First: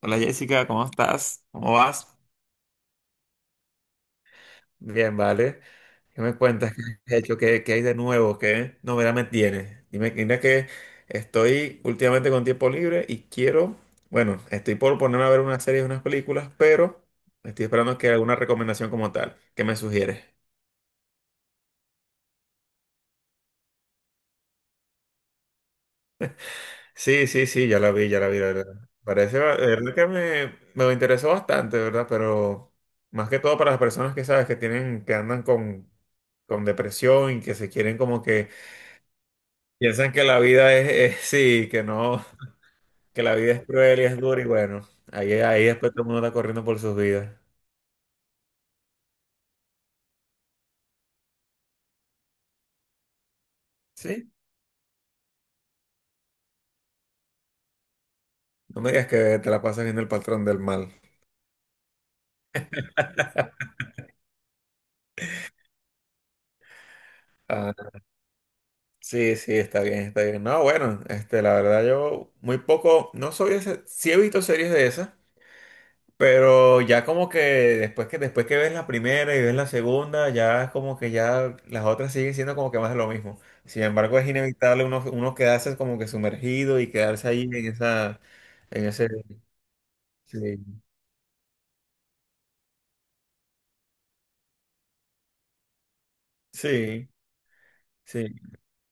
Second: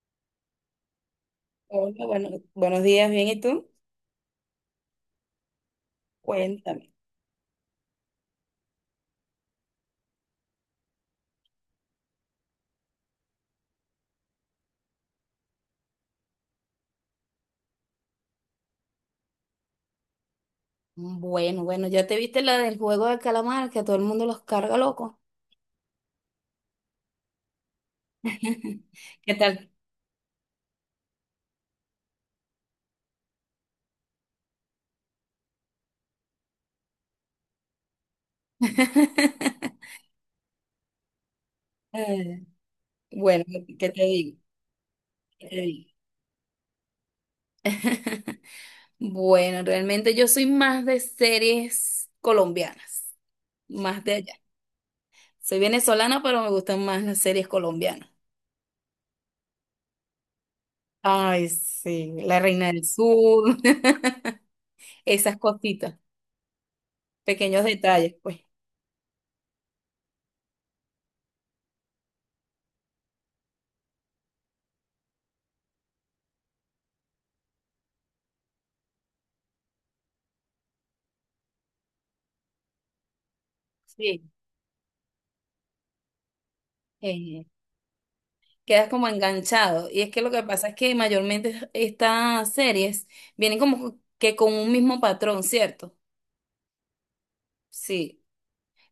Hola Jessica, ¿cómo estás? ¿Cómo Hola, vas? bueno, buenos días, bien, ¿y tú? Bien, vale. ¿Qué me cuentas? Cuéntame. ¿Qué has hecho? ¿Qué hay de nuevo? ¿Qué novedad me tienes? Dime, mira que estoy últimamente con tiempo libre y quiero, bueno, estoy por ponerme a ver unas series, unas películas, pero estoy esperando que alguna recomendación como tal. ¿Qué me sugieres? Bueno, ya te viste la del juego de calamar, que a todo el mundo los carga loco. Sí, sí, sí, ya la vi, la verdad. ¿Qué Parece, la tal? verdad que me interesó bastante, ¿verdad? Pero más que todo para las personas que sabes que tienen, que andan con depresión y que se quieren como que piensan que la vida sí, que no, Eh, que la Bueno, vida es ¿qué cruel te y es digo? dura y bueno, ahí, ¿Qué te ahí digo? después todo el mundo está corriendo por sus vidas. Bueno, realmente yo soy más de series colombianas, más de Sí, allá. Soy venezolana, pero me gustan más las series colombianas. no me digas que te la pasas viendo El Patrón del Mal. Ay, sí, la Reina del Sur, esas cositas, pequeños Ah, detalles, pues. sí, sí, está bien, está bien. No, bueno, este, la verdad yo muy poco, no soy ese, sí he visto series de esas, pero ya como que después que ves la primera y ves la segunda, ya es como que ya las otras siguen siendo como que más de lo mismo. Sin embargo, es Sí, inevitable uno quedarse como que sumergido y quedarse ahí Eh, en esa, en quedas como ese, enganchado. Y es que lo que pasa es sí, que mayormente estas series vienen como que con un mismo patrón, ¿cierto? sí, Sí. sí.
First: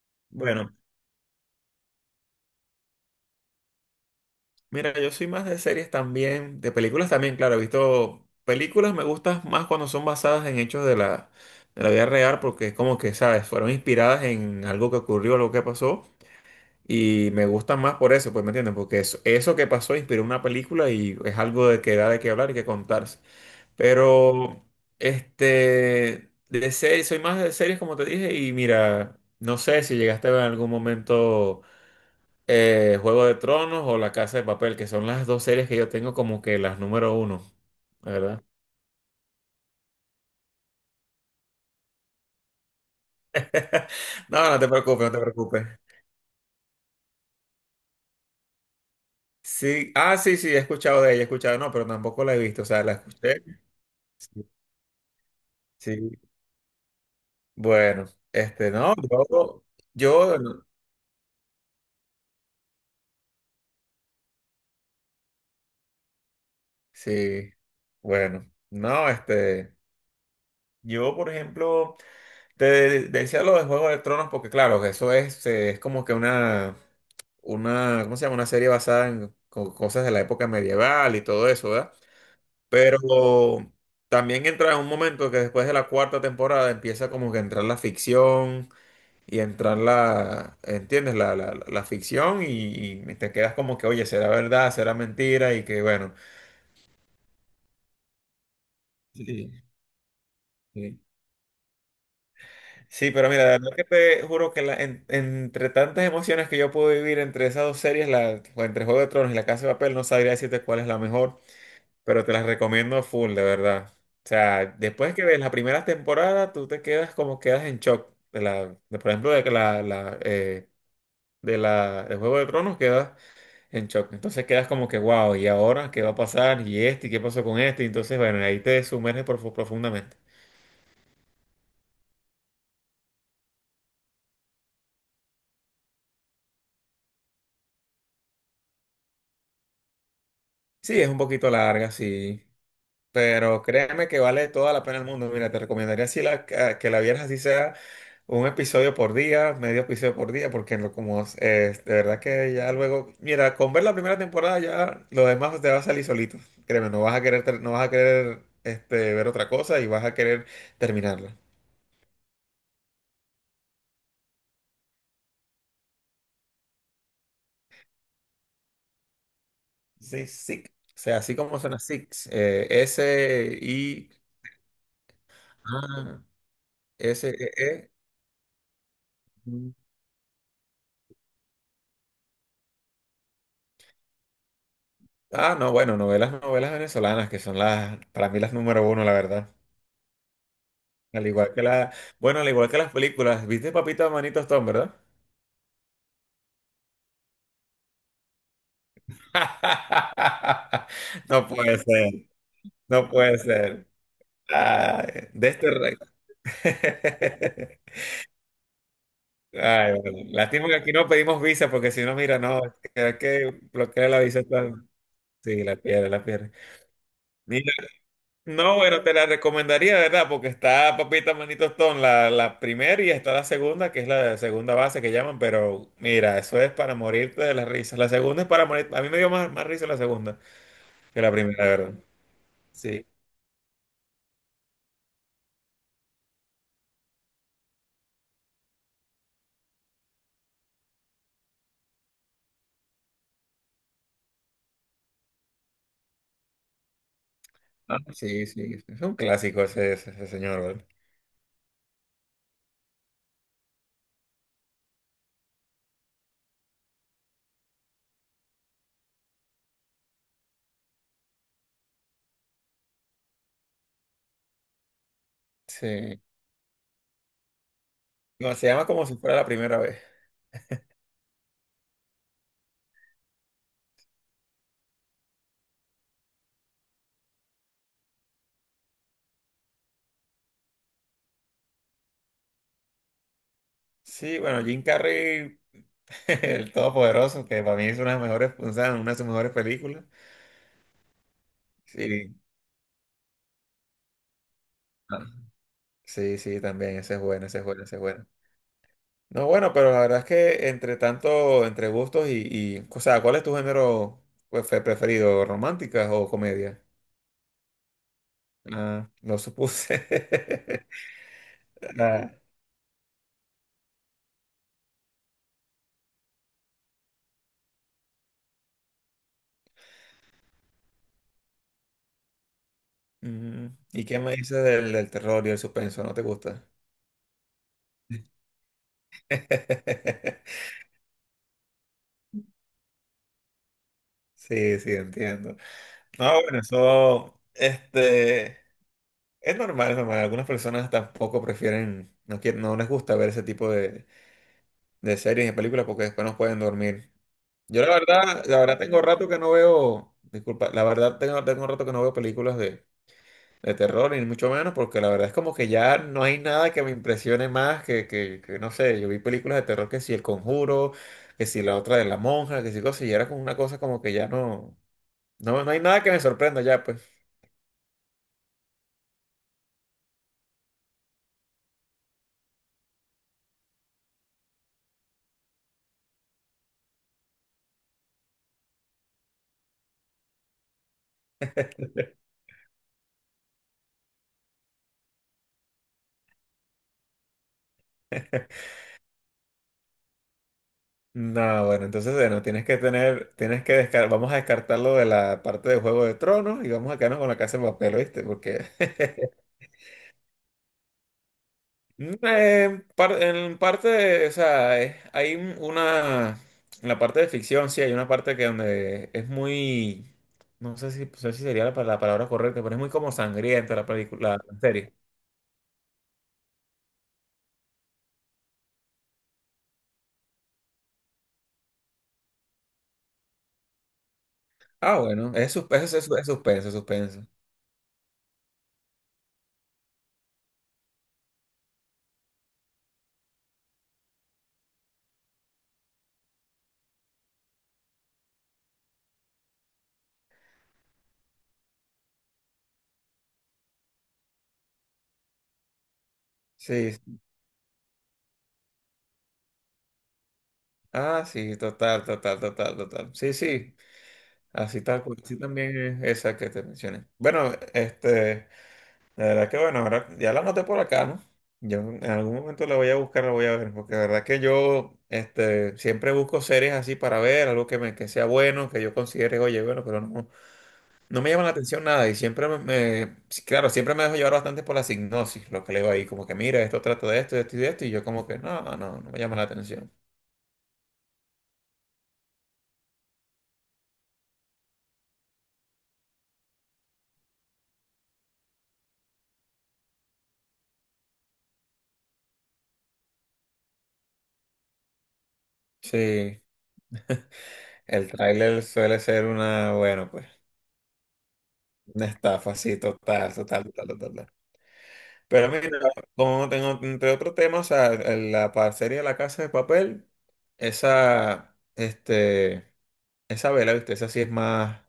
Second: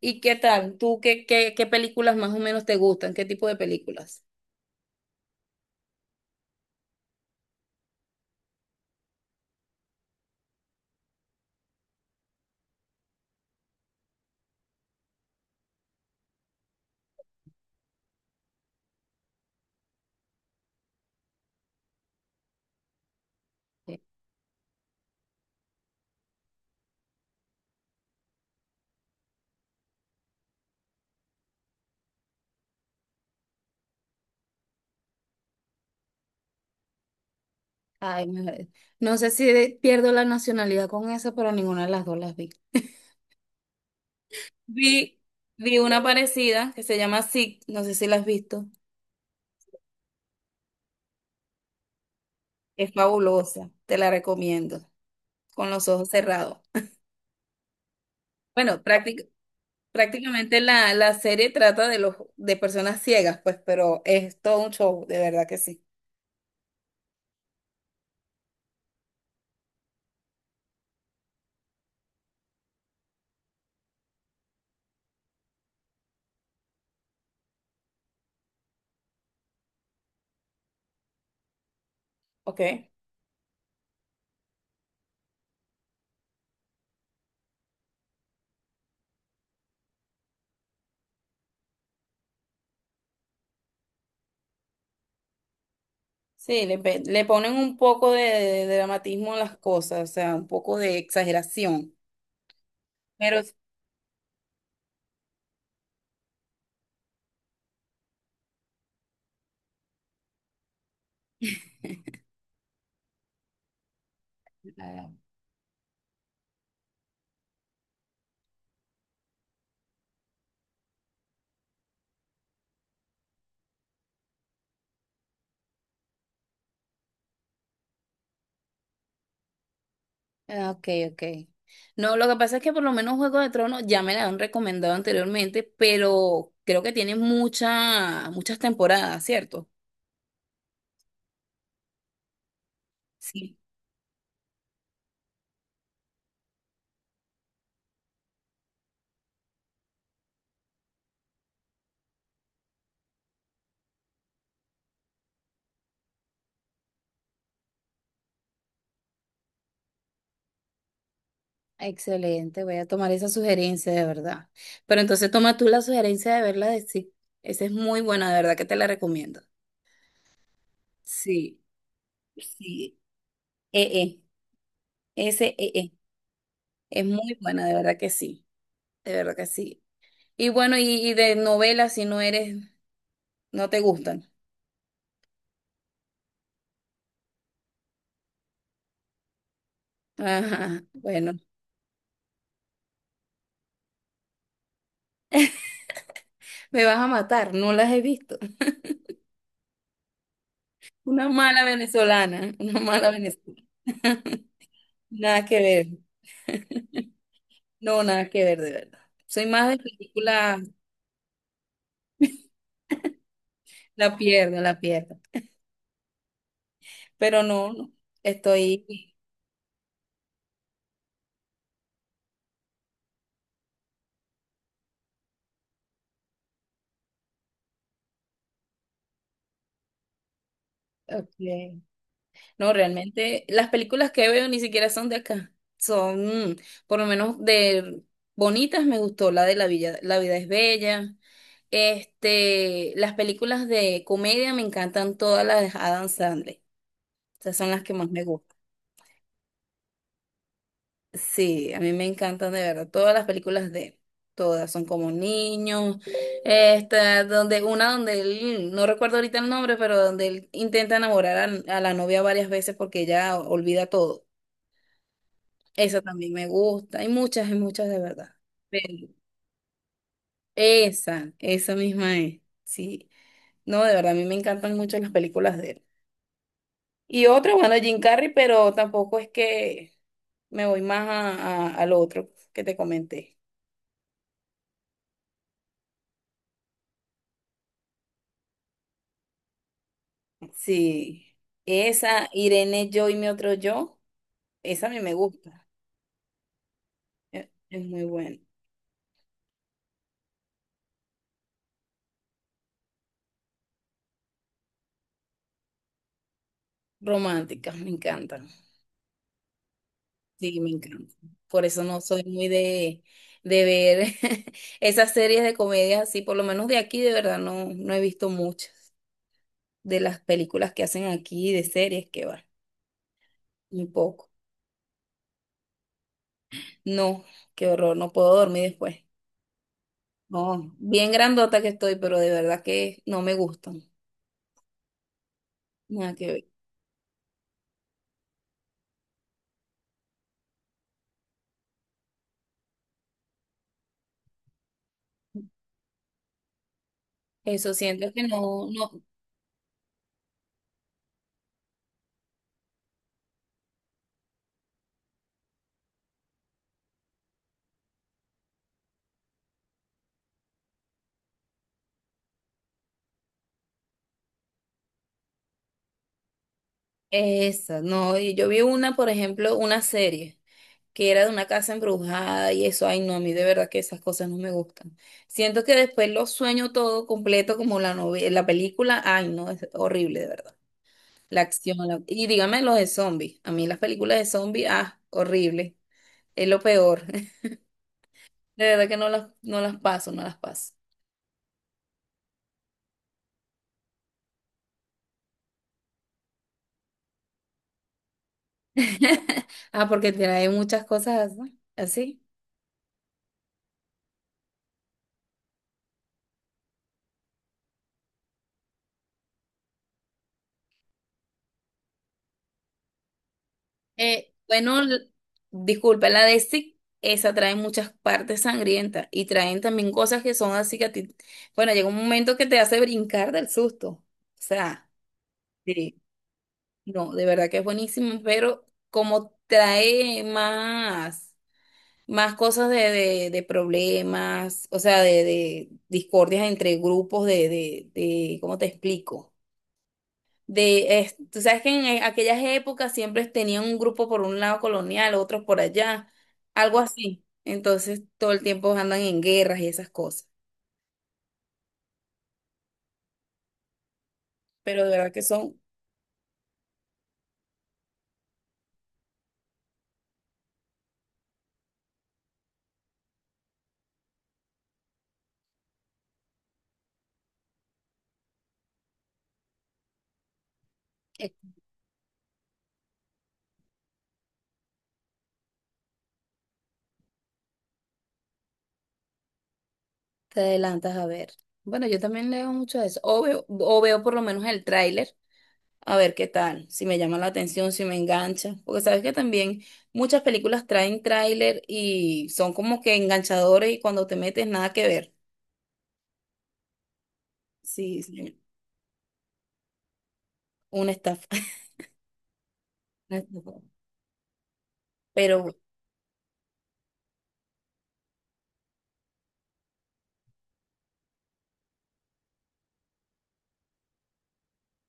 ¿Y qué Bueno, tal? ¿Tú qué películas más o menos te gustan? ¿Qué tipo de películas? mira, yo soy más de series también, de películas también, claro, he visto películas, me gustan más cuando son basadas en hechos de la vida real, porque es como que, ¿sabes? Fueron inspiradas en algo que ocurrió, algo que pasó. Y me gusta más por eso, pues, ¿me entiendes? Porque eso que pasó inspiró una película y es algo de que da de qué hablar y que contarse. Sí. Pero, este, de series, soy más de series, como te dije, y mira, no sé si llegaste a ver en algún momento Juego de Tronos o La Casa de Papel, que son las dos series que yo tengo como que las número uno, la Ay, ¿verdad? me- no sé si pierdo la nacionalidad con esa, pero ninguna de las dos las vi. No, no te preocupes, no Vi, te preocupes. vi una parecida que se llama Sick, no sé si la has visto. Sí, ah, sí, sí, he escuchado de ella, he escuchado, no, pero tampoco la he visto, o sea, Es la escuché. fabulosa, te la Sí, recomiendo, con los ojos sí. cerrados. Bueno, este, Bueno, no, prácticamente. yo, yo, Prácticamente la serie trata de los de personas ciegas, pues, pero es todo un show, de verdad que sí. sí, bueno, no, este, yo, por ejemplo, te decía lo de Juego de Tronos porque, claro, que eso es es como que una, ¿cómo se llama? Una serie basada en cosas de la época medieval y todo eso, ¿verdad? Ok. Pero también entra en un momento que después de la cuarta temporada empieza como que a entrar la ficción y entrar la, ¿entiendes? La ficción y te quedas como que, oye, será verdad, será mentira y que bueno. Sí, le ponen un poco de dramatismo a las Sí, cosas, o sea, un poco de sí. exageración. Sí, pero Pero mira, la verdad que te juro que entre tantas emociones que yo pude vivir entre esas dos series, la, o entre Juego de Tronos y La Casa de Papel, no sabría decirte cuál es la mejor, pero te las recomiendo full, de verdad. O sea, después que ves la primera temporada, tú te quedas como quedas en shock. De la, de, por ejemplo, de que la, de la, de Juego de Tronos, quedas en shock. Entonces quedas como que, wow, ¿y ahora qué va a pasar? ¿Y este? ¿Y qué pasó con este? Y entonces, bueno, ahí te sumerges profundamente. ah, ok, ok. No, lo que pasa es que por lo menos Juego de Tronos ya me la han recomendado anteriormente, pero creo que tiene muchas temporadas, ¿cierto? Sí, es un poquito larga, sí. Sí. Pero créeme que vale toda la pena el mundo. Mira, te recomendaría si la, que la vieras así sea un episodio por día, medio episodio por día, porque como de verdad que ya luego, mira, con ver la primera temporada ya lo demás te va a salir solito. Créeme, no vas a querer, no vas a querer ver otra cosa y vas a querer terminarla. Excelente, voy a tomar esa sugerencia de verdad. Pero entonces toma tú la sugerencia de verla de sí. Esa es muy buena, de verdad que te la recomiendo. Sí, SICK. O sea, así como Sí, suena SICK. Sí. S, e I, e See. A, Es S, E, muy buena, de E. verdad que sí. De verdad que Mm. sí. Y bueno, y de novelas, no te gustan. Ah, no, bueno, novelas, novelas venezolanas, que son las, para mí las número uno, la verdad. Ajá, Al bueno, igual que la, bueno, al igual que las películas. ¿Viste Papito Manito Stone, verdad? me vas a matar, no las he visto. Una No mala puede ser, venezolana, una no mala puede venezolana. ser. Ay, Nada de que este ver, rey. no, nada que ver, de verdad. Soy más de Ay, bueno, películas. lástima que aquí no pedimos visa, porque si no, mira, no, es que bloquea La la visa. pierdo, la pierdo. Sí, la pierde, la pierde. Pero no, no, No, bueno, estoy... te la recomendaría, ¿verdad? Porque está Papita Manito Stone, la primera y está la segunda, que es la segunda base que llaman, pero mira, eso es para morirte de las risas. La segunda es para morir, a mí me dio más risa la segunda que la primera, Ok. ¿verdad? No, Sí. realmente las películas que veo ni siquiera son de acá. Por lo menos de bonitas me gustó, la de La Villa, La vida es bella. Este, las películas de comedia me encantan todas las de Adam Sandler. Esas son las que Ah, más me sí, gustan. sí, es un clásico ese señor, ¿verdad? Sí, a mí me encantan de verdad todas las películas de él. Todas son como niños, esta, donde una donde él, no recuerdo ahorita el nombre, pero donde él intenta enamorar a la novia varias veces porque ella olvida todo. Esa Sí. también me gusta. Hay muchas de verdad. No, se llama Pero Como Si Fuera la Primera Vez. esa misma es. Sí. No, de verdad, a mí me encantan mucho las películas de él. Y otra, bueno, Jim Carrey, pero tampoco es que me voy más al otro que te comenté. Sí, bueno, Jim Carrey, el Todopoderoso, que para mí es una de las mejores, o sea, una de sus mejores películas. Sí, esa Sí. Irene, yo y mi otro yo, esa a mí me Ah, gusta, sí, sí, también, ese es bueno, ese es bueno, es ese es muy bueno. buena. No, bueno, pero la verdad es que entre tanto, entre gustos y, o sea, ¿cuál es tu género pues, preferido? ¿Románticas o comedia? Románticas, me encantan, Ah, lo supuse. sí, me encantan. Por eso no soy Ah, muy de ver esas series de comedias así, por lo menos de aquí, de verdad, no, no he visto muchas de las películas que hacen aquí, de series que va, ujú. muy ¿Y qué poco. me dices del terror y el suspenso? ¿No te gusta? No, qué horror, no puedo dormir después. No, bien grandota que estoy, pero de verdad que no me gustan, Sí, sí, entiendo. nada que No, ver. bueno, eso, este, es normal, es normal. Algunas personas tampoco prefieren, no quieren, no les gusta ver ese tipo de series y películas porque después no pueden dormir. Eso Yo siento que la no, verdad no. tengo rato que no veo, disculpa, la verdad tengo rato que no veo películas de terror, ni mucho menos, porque la verdad es como que ya no hay nada que me impresione más que, no sé, yo vi películas de terror que si El Conjuro, que si la otra de la monja, que si cosas, y era como una cosa como que ya no, no, no hay nada que me sorprenda ya, pues. Esa, no, y yo vi una, por ejemplo, una serie que era de una casa embrujada y eso, ay no, a mí de verdad que esas cosas no me gustan. Siento que después lo sueño todo completo como la novela, la película, ay no, es horrible de verdad. La acción, y dígame los de zombies, a mí las películas de zombies, ah, horrible, es lo peor. De verdad que no las, no las paso, no las paso. No, bueno, entonces bueno, tienes que tener, tienes que descartar, vamos a descartarlo de la parte de Juego de Tronos y vamos a quedarnos con La Casa de Papel, ¿viste? Porque Ah, porque trae muchas cosas así. En parte, o sea, hay una, en la parte de ficción, sí, hay una parte que donde es muy, no sé si sería la, la palabra correcta, pero es muy como sangrienta la película, la Bueno, serie. Disculpa, la de Stick, esa trae muchas partes sangrientas y traen también cosas que son así que a ti, bueno, llega un momento que te hace brincar del susto. O sea, Ah, bueno, es, sus- es, sí. es, es suspenso, es No, de suspenso. verdad que es buenísimo, pero como trae más, más cosas de problemas, o sea, de discordias entre grupos de, ¿cómo te explico? De, tú sabes que en aquellas épocas siempre tenían un grupo por un lado colonial, otros por allá, algo Sí, sí. así. Entonces todo el tiempo andan en guerras y esas cosas. Ah, sí, total, total, total, total. Sí, sí, así Pero de tal verdad cual, que sí son, también es esa que te mencioné. Bueno, la verdad que bueno, ahora ya la anoté por acá, ¿no? Yo en algún momento la voy a buscar, la voy a ver, porque la verdad que yo siempre busco series así para ver, algo que, me, que sea bueno, que yo considere, oye, bueno, pero no me eh, llama la atención nada y siempre sí, claro, siempre me dejo llevar bastante por la sinopsis, lo que leo ahí, como que mira, esto trata de esto, y yo como que no me llama la atención. te adelantas a ver. Bueno, yo también leo mucho de eso. O veo por lo menos el tráiler, a ver qué tal, si me llama la atención, si me engancha. Porque sabes que también muchas películas traen tráiler y son como que enganchadores y cuando te metes nada que ver. Sí, Sí, el sí, tráiler suele ser una, bueno, pues, una estafa. una estafa, sí, Una total, estafa. total, total, total, total. Pero Pero mira, como tengo entre otros temas, o sea, la parcería de La Casa de Papel, esa, esa vela, ¿viste? Esa sí es más,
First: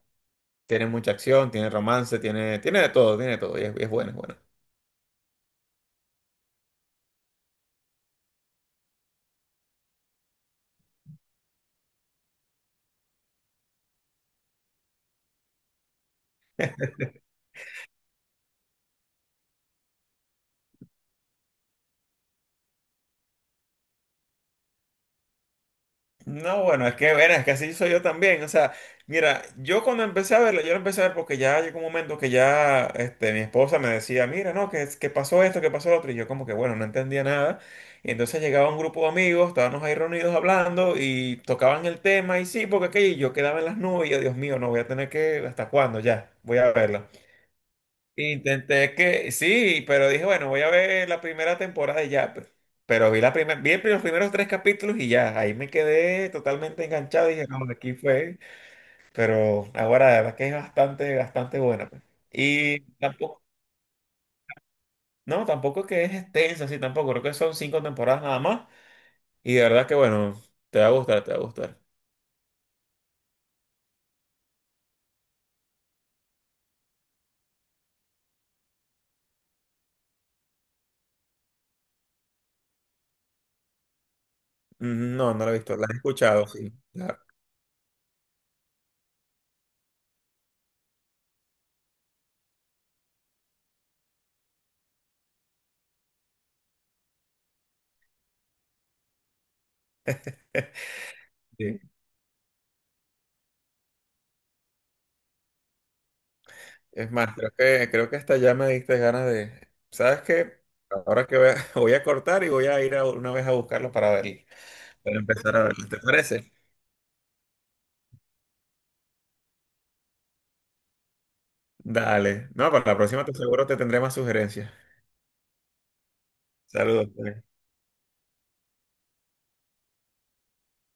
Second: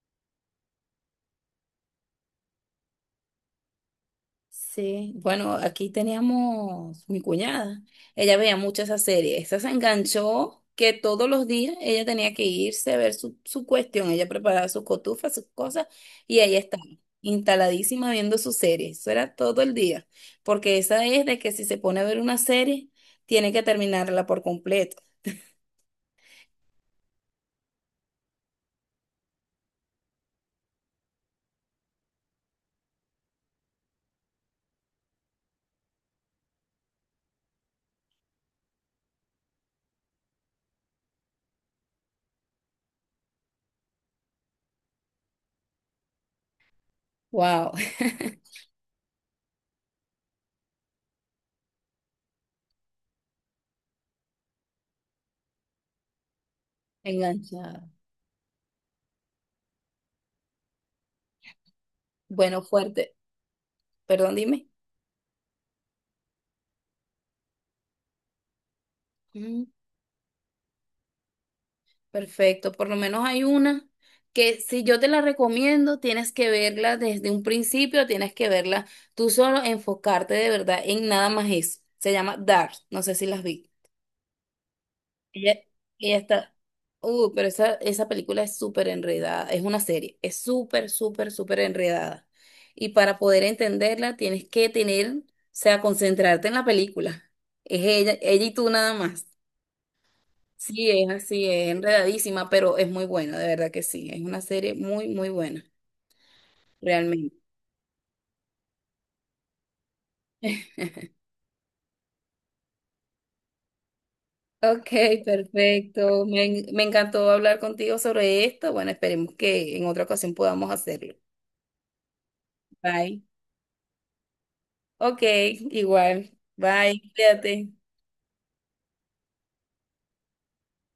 tiene mucha acción, tiene romance, tiene de todo, tiene de todo, y es buena, es buena. sí, bueno, aquí teníamos mi cuñada. Ella veía mucho esa serie. Esa se enganchó que todos los días ella tenía que irse a ver su cuestión. Ella preparaba sus cotufas, sus cosas, y ahí estaba, instaladísima viendo su serie. Eso era todo el día. Porque esa es de que si se pone a ver una serie, tiene que terminarla por completo. No, bueno, es que, verás, es que así soy yo también. O sea, mira, yo cuando empecé a verlo, yo lo empecé a ver porque ya llegó un momento que ya mi esposa me decía, mira, no, que pasó esto, que pasó lo otro. Y yo como que, bueno, no entendía nada. Y entonces llegaba un grupo de amigos, estábamos ahí reunidos hablando y tocaban el tema y sí, porque aquello, y yo quedaba en las nubes y yo, Dios mío, no voy a tener que, ¿hasta cuándo ya? Voy a verlo. Wow, Intenté que, sí, pero dije, bueno, voy a ver la primera temporada y ya, pero, vi la primera, vi los primeros tres capítulos y ya, ahí me quedé totalmente enganchado y dije, no, enganchada. aquí fue, pero ahora la verdad que es bastante, bastante buena. Pe. Bueno, Y fuerte. tampoco, Perdón, no, tampoco que es extensa, sí, tampoco, creo que son cinco temporadas nada más y de dime. verdad que, bueno, te va a gustar, te va a gustar. Perfecto, por lo menos hay una que si yo te la recomiendo, tienes que verla desde un principio, tienes que verla tú solo, enfocarte de verdad en nada más eso. Se llama Dark, no sé si las vi. No, no la he Ella, visto, la he ella escuchado, está, sí, claro. Pero esa, esa película es súper enredada, es una serie, es súper, súper, súper enredada. Y para poder entenderla, tienes que tener, o sea, concentrarte en la película. Es ella, ella y tú nada más. Sí, es así, es enredadísima, pero es muy buena, de verdad que sí. Es una serie muy, muy buena, Es más, realmente. creo que hasta ya me diste ganas de... ¿Sabes qué? Ahora que voy a, voy a cortar y voy a ir una vez a buscarlo para verlo, Ok, para empezar a verlo. ¿Te perfecto. Parece? Me encantó hablar contigo sobre esto. Bueno, esperemos que en otra ocasión podamos hacerlo. Dale. No, para la Bye. próxima te seguro te tendré más sugerencias. Ok, igual. Bye, Saludos, pues. cuídate.